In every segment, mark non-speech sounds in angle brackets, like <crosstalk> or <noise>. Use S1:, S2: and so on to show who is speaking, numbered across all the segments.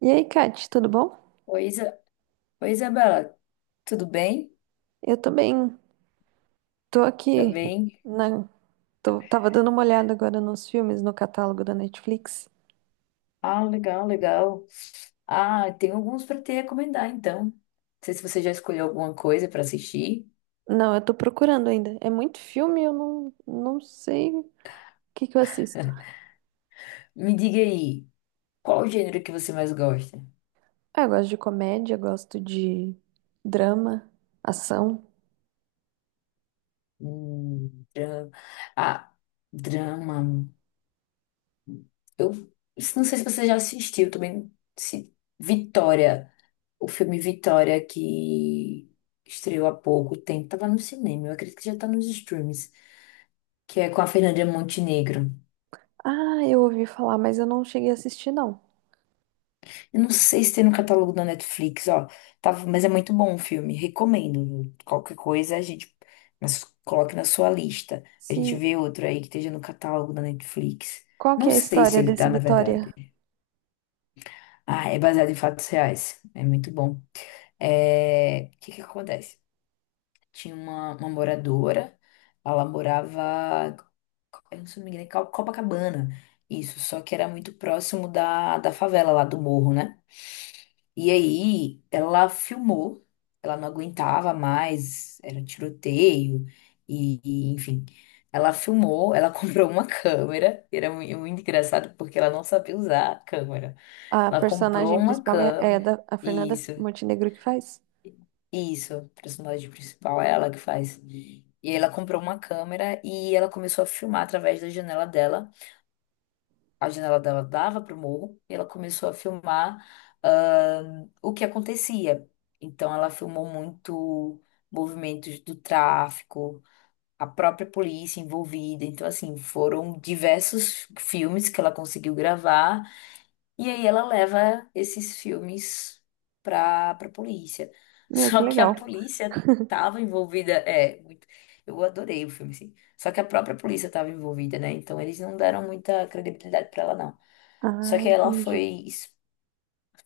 S1: E aí, Kate, tudo bom?
S2: Oi, Oi, Isabela, tudo bem?
S1: Eu tô bem. Tô
S2: Tá
S1: aqui
S2: bem?
S1: na... Tava dando uma olhada agora nos filmes no catálogo da Netflix.
S2: Ah, legal, legal. Ah, tem alguns para te recomendar, então. Não sei se você já escolheu alguma coisa para assistir.
S1: Não, eu tô procurando ainda. É muito filme, eu não sei o que que eu assisto.
S2: Me diga aí, qual o gênero que você mais gosta?
S1: Ah, eu gosto de comédia, gosto de drama, ação.
S2: Drama. Ah, drama. Eu não sei se você já assistiu também. Se... Vitória, o filme Vitória que estreou há pouco tempo, tava no cinema, eu acredito que já tá nos streams, que é com a Fernanda Montenegro.
S1: Ah, eu ouvi falar, mas eu não cheguei a assistir, não.
S2: Eu não sei se tem no catálogo da Netflix, ó. Tava, mas é muito bom o filme, recomendo. Qualquer coisa a gente mas coloque na sua lista. A gente
S1: Sim.
S2: vê outro aí que esteja no catálogo da Netflix.
S1: Qual
S2: Não
S1: que é a
S2: sei se
S1: história
S2: ele tá,
S1: desse
S2: na
S1: Vitória?
S2: verdade. Ah, é baseado em fatos reais. É muito bom. É, o que que acontece? Tinha uma moradora, ela morava, eu não sei me engano, em Copacabana. Isso, só que era muito próximo da favela lá do morro, né? E aí ela filmou, ela não aguentava mais, era tiroteio, enfim. Ela filmou, ela <laughs> comprou uma câmera, e era muito engraçado porque ela não sabia usar a câmera.
S1: A
S2: Ela comprou
S1: personagem
S2: uma
S1: principal é a
S2: câmera,
S1: da a Fernanda
S2: isso,
S1: Montenegro que faz?
S2: isso, a personagem principal, é ela que faz. E aí ela comprou uma câmera e ela começou a filmar através da janela dela. A janela dela dava para o morro e ela começou a filmar, ah, o que acontecia. Então, ela filmou muito movimentos do tráfico, a própria polícia envolvida. Então, assim, foram diversos filmes que ela conseguiu gravar e aí ela leva esses filmes pra polícia. <laughs>
S1: Meu, que
S2: Só que a
S1: legal.
S2: polícia tava envolvida. É, muito, eu adorei o filme, assim. Só que a própria polícia tava envolvida, né? Então eles não deram muita credibilidade pra ela, não. Só
S1: Ah,
S2: que ela
S1: entendi.
S2: foi, es-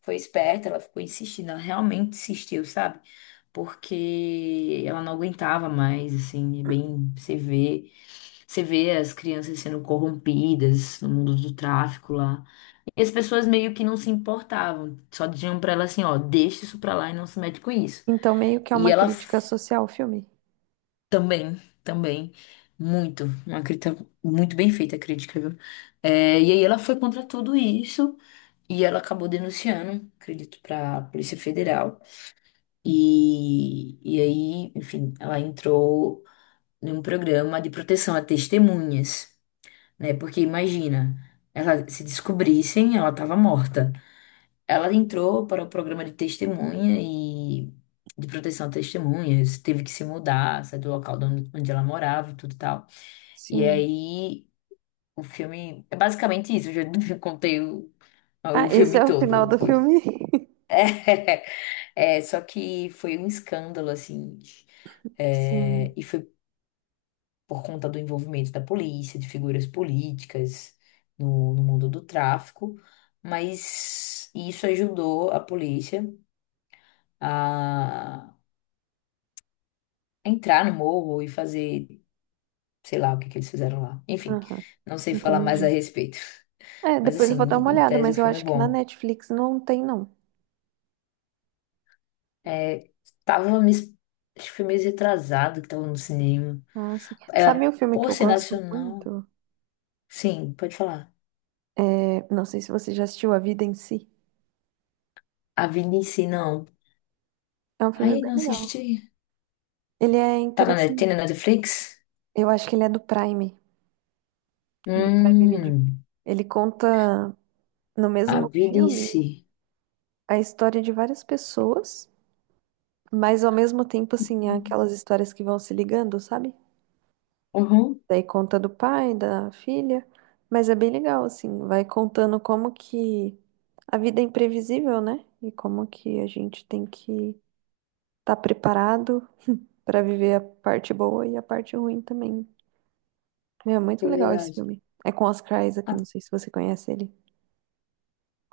S2: foi esperta, ela ficou insistindo, ela realmente insistiu, sabe? Porque ela não aguentava mais, assim, é bem, você vê as crianças sendo corrompidas no mundo do tráfico lá. E as pessoas meio que não se importavam, só diziam pra ela assim, ó, deixa isso pra lá e não se mete com isso.
S1: Então, meio que é
S2: E
S1: uma crítica social o filme.
S2: também, também, muito, uma crítica muito bem feita a crítica, viu? É, e aí ela foi contra tudo isso e ela acabou denunciando, acredito, pra Polícia Federal. Enfim, ela entrou num programa de proteção a testemunhas, né? Porque imagina, ela se descobrissem, ela tava morta. Ela entrou para o programa de testemunha e de proteção a testemunhas, teve que se mudar, sair do local de onde ela morava e tudo e tal. E
S1: Sim.
S2: aí o filme é basicamente isso, eu já <laughs> contei
S1: Ah,
S2: o
S1: esse
S2: filme
S1: é o final
S2: todo.
S1: do
S2: Foi.
S1: filme? <laughs>
S2: <laughs> É, só que foi um escândalo, assim, é,
S1: Sim.
S2: e foi por conta do envolvimento da polícia, de figuras políticas no mundo do tráfico, mas isso ajudou a polícia a entrar no morro e fazer, sei lá, o que que eles fizeram lá. Enfim,
S1: Aham.
S2: não sei falar mais a
S1: Entendi.
S2: respeito.
S1: É,
S2: <laughs> Mas
S1: depois
S2: assim,
S1: eu vou dar
S2: em
S1: uma olhada,
S2: tese o
S1: mas eu
S2: filme é
S1: acho que na
S2: bom.
S1: Netflix não tem, não.
S2: É, tava me, acho que foi meio retrasado que tava no cinema.
S1: Ah, sim.
S2: É,
S1: Sabe um filme que
S2: por
S1: eu
S2: ser
S1: gosto
S2: nacional.
S1: muito?
S2: Sim, pode falar.
S1: É, não sei se você já assistiu A Vida em Si.
S2: A vida em si, não.
S1: É um filme
S2: Aí
S1: bem
S2: não
S1: legal.
S2: assisti.
S1: Ele é
S2: Tá na, tem
S1: interessante.
S2: na Netflix?
S1: Eu acho que ele é do Prime Video.
S2: Hum,
S1: Ele conta no
S2: a
S1: mesmo
S2: vida em
S1: filme
S2: si.
S1: a história de várias pessoas. Mas ao mesmo tempo, assim, é aquelas histórias que vão se ligando, sabe?
S2: Uhum,
S1: Daí conta do pai, da filha. Mas é bem legal, assim, vai contando como que a vida é imprevisível, né? E como que a gente tem que estar preparado pra viver a parte boa e a parte ruim também. Meu, é muito
S2: é
S1: legal esse
S2: verdade.
S1: filme. É com Oscar Isaac,
S2: Ah,
S1: não sei se você conhece ele.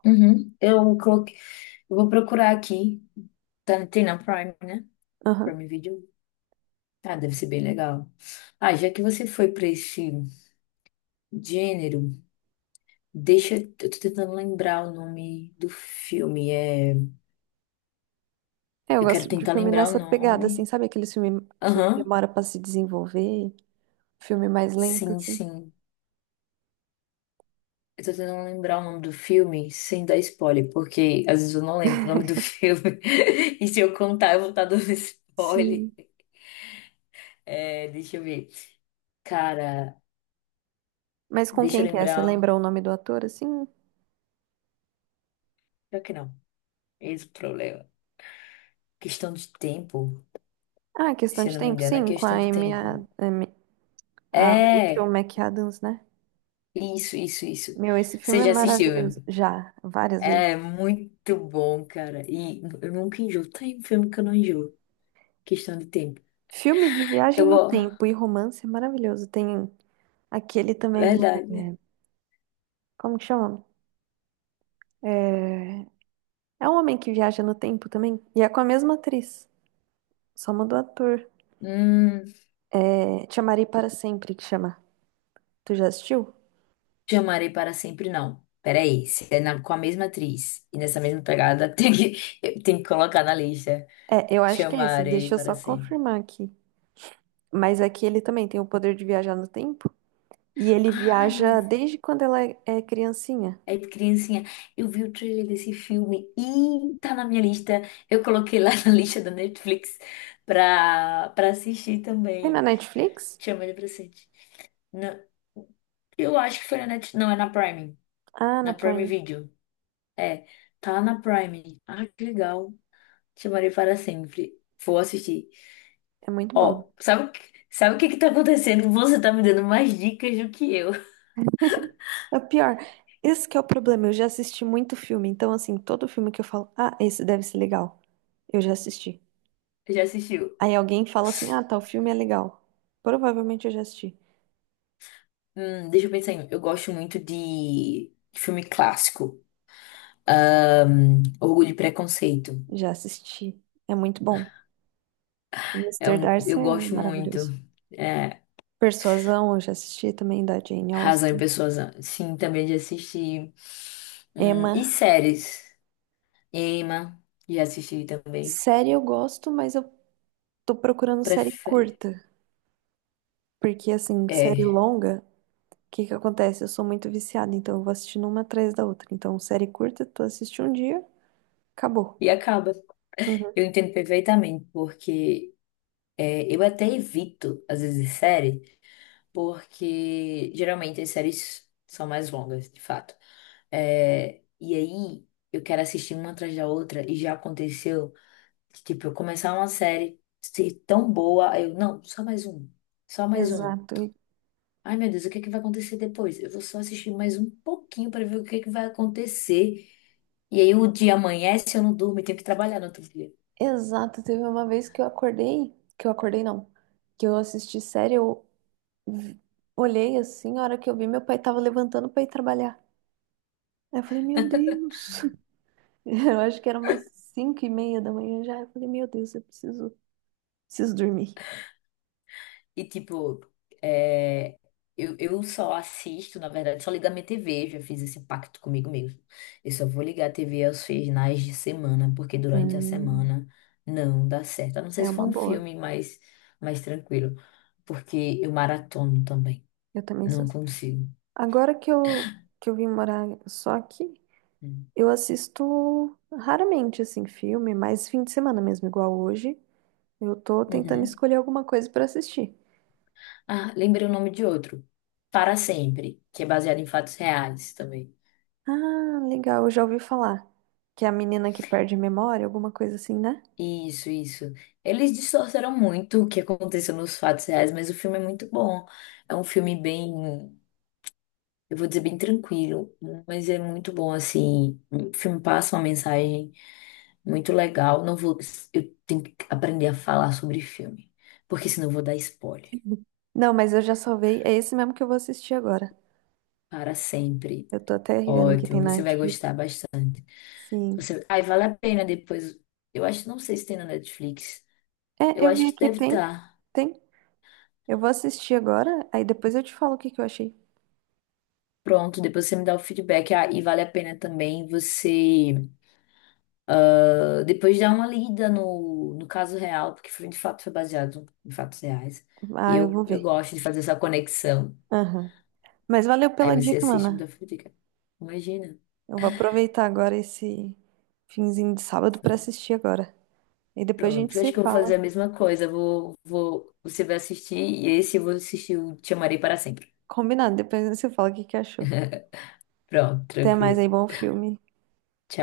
S2: uhum. Eu coloquei, eu vou procurar aqui. Tá, tem na Prime, né?
S1: Aham.
S2: Prime Video. Ah, deve ser bem legal. Ah, já que você foi para esse gênero, deixa. Eu tô tentando lembrar o nome do filme. É,
S1: É, eu
S2: eu quero
S1: gosto de
S2: tentar
S1: filme
S2: lembrar o
S1: nessa pegada, assim,
S2: nome.
S1: sabe aquele filme que
S2: Aham,
S1: demora pra se desenvolver? Filme mais lento,
S2: sim,
S1: assim.
S2: sim. Eu tô tentando lembrar o nome do filme sem dar spoiler, porque às vezes eu não lembro o nome do filme. <laughs> E se eu contar, eu vou estar dando spoiler.
S1: Sim.
S2: É, deixa eu ver. Cara,
S1: Mas com
S2: deixa eu
S1: quem que é? Você
S2: lembrar.
S1: lembra o nome do ator, assim?
S2: Pior que não. Esse é o problema. Questão de tempo.
S1: Ah, é questão
S2: Se eu
S1: de
S2: não me
S1: tempo,
S2: engano, é
S1: sim, com a
S2: questão de
S1: Amy,
S2: tempo.
S1: a, Amy- a Rachel
S2: É,
S1: McAdams, né?
S2: isso, isso, isso.
S1: Meu, esse filme
S2: Você
S1: é
S2: já assistiu, né?
S1: maravilhoso. Já, várias vezes.
S2: É muito bom, cara. E eu nunca enjoo. Tem filme que eu não enjoo. Questão de tempo.
S1: Filme de viagem
S2: Eu,
S1: no
S2: vou.
S1: tempo e romance é maravilhoso. Tem aquele também,
S2: Verdade.
S1: como que chama? É, é um homem que viaja no tempo também. E é com a mesma atriz, só mudou ator.
S2: Hum,
S1: É, Te Amarei Para Sempre, que chama. Tu já assistiu?
S2: te amarei para sempre, não. Peraí, se é com a mesma atriz e nessa mesma pegada, <laughs> tem que, eu tenho que colocar na lista.
S1: É, eu
S2: Te
S1: acho que é esse.
S2: amarei
S1: Deixa eu
S2: para
S1: só
S2: sempre.
S1: confirmar aqui. Mas aqui ele também tem o poder de viajar no tempo. E ele
S2: Ah, eu
S1: viaja
S2: vi.
S1: desde quando ela é criancinha.
S2: É de criancinha. Eu vi o trailer desse filme e tá na minha lista. Eu coloquei lá <laughs> na lista da Netflix pra assistir
S1: Tem na
S2: também.
S1: Netflix?
S2: Chama ele pra assistir. Na- eu acho que foi na Netflix. Não, é na Prime.
S1: Ah, na
S2: Na Prime
S1: Prime.
S2: Video. É, tá na Prime. Ah, que legal. Chamarei para sempre. Vou assistir.
S1: É muito bom.
S2: Ó, sabe o que que tá acontecendo? Você tá me dando mais dicas do que eu.
S1: É pior, esse que é o problema. Eu já assisti muito filme, então assim, todo filme que eu falo, ah, esse deve ser legal. Eu já assisti.
S2: <laughs> Já assistiu?
S1: Aí alguém fala assim, ah, tal filme é legal. Provavelmente eu já assisti.
S2: Deixa eu pensar em. Um. Eu gosto muito de filme clássico. Orgulho e Preconceito.
S1: Já assisti. É muito bom. O
S2: É
S1: Mr.
S2: um,
S1: Darcy
S2: eu
S1: é
S2: gosto muito.
S1: maravilhoso.
S2: É,
S1: Persuasão, eu já assisti também da Jane
S2: Razão e
S1: Austen.
S2: Pessoas, sim, também de assistir. E
S1: Emma.
S2: séries. Emma, já assisti também.
S1: Série eu gosto, mas eu tô procurando série
S2: Prefere,
S1: curta. Porque, assim, série
S2: é,
S1: longa, o que que acontece? Eu sou muito viciada, então eu vou assistindo uma atrás da outra. Então, série curta, tu assiste um dia, acabou.
S2: e acaba.
S1: Uhum.
S2: Eu entendo perfeitamente, porque é, eu até evito, às vezes, série, porque geralmente as séries são mais longas, de fato. É, e aí, eu quero assistir uma atrás da outra, e já aconteceu. Que, tipo, eu começar uma série ser tão boa, aí eu, não, só mais um, só mais um.
S1: Exato, e-
S2: Ai, meu Deus, o que é que vai acontecer depois? Eu vou só assistir mais um pouquinho para ver o que é que vai acontecer. E aí o dia amanhece, eu não durmo e tenho que trabalhar no outro dia.
S1: Exato. Teve uma vez que eu acordei não, que eu assisti série, vi- olhei assim, a hora que eu vi, meu pai tava levantando pra ir trabalhar. Aí eu falei, meu Deus, <laughs> eu acho que era umas cinco e meia da manhã já. Eu falei, meu Deus, preciso dormir.
S2: E tipo, é, eu só assisto, na verdade, só ligo a minha TV, já fiz esse pacto comigo mesmo. Eu só vou ligar a TV aos finais de semana, porque durante a
S1: Hum,
S2: semana não dá certo. A não ser
S1: é
S2: se for
S1: uma
S2: um
S1: boa.
S2: filme mais, mais tranquilo, porque eu maratono também.
S1: Eu também sou.
S2: Não consigo.
S1: Agora que eu vim morar só aqui,
S2: Hum.
S1: eu assisto raramente, assim, filme, mais fim de semana mesmo, igual hoje. Eu tô tentando
S2: Uhum.
S1: escolher alguma coisa pra assistir.
S2: Ah, lembrei o nome de outro. Para Sempre, que é baseado em fatos reais também.
S1: Ah, legal, eu já ouvi falar. Que é a menina que perde a memória, alguma coisa assim, né?
S2: Isso, isso. Eles distorceram muito o que aconteceu nos fatos reais, mas o filme é muito bom. É um filme bem, eu vou dizer bem tranquilo, mas é muito bom assim. O filme passa uma mensagem muito legal. Não vou, eu tenho que aprender a falar sobre filme, porque senão eu vou dar spoiler
S1: Não, mas eu já salvei. É esse mesmo que eu vou assistir agora.
S2: para sempre.
S1: Eu tô até vendo que tem
S2: Ótimo,
S1: na
S2: você vai
S1: Netflix.
S2: gostar bastante.
S1: Sim.
S2: Você, ai, vale a pena depois. Eu acho, não sei se tem na Netflix.
S1: É,
S2: Eu
S1: eu
S2: acho
S1: vi
S2: que
S1: aqui,
S2: deve
S1: tem.
S2: estar.
S1: Tem. Eu vou assistir agora, aí depois eu te falo o que que eu achei.
S2: Pronto, depois você me dá o feedback. Ah, e vale a pena também você depois dar uma lida no caso real, porque foi, de fato foi baseado em fatos reais. E
S1: Ah, eu vou
S2: eu
S1: ver.
S2: gosto de fazer essa conexão.
S1: Aham. Mas valeu
S2: Aí
S1: pela
S2: você
S1: dica,
S2: assiste e me dá
S1: mana.
S2: o feedback. Imagina.
S1: Eu vou aproveitar agora esse finzinho de sábado pra assistir agora. E depois a
S2: Pronto,
S1: gente
S2: eu
S1: se
S2: acho que eu vou fazer a
S1: fala.
S2: mesma coisa. Eu vou, você vai assistir e esse eu vou assistir o Te Amarei Para Sempre.
S1: Combinado, depois a gente se fala o que que achou.
S2: Pronto,
S1: Até mais
S2: tranquilo.
S1: aí, bom filme.
S2: Tchau.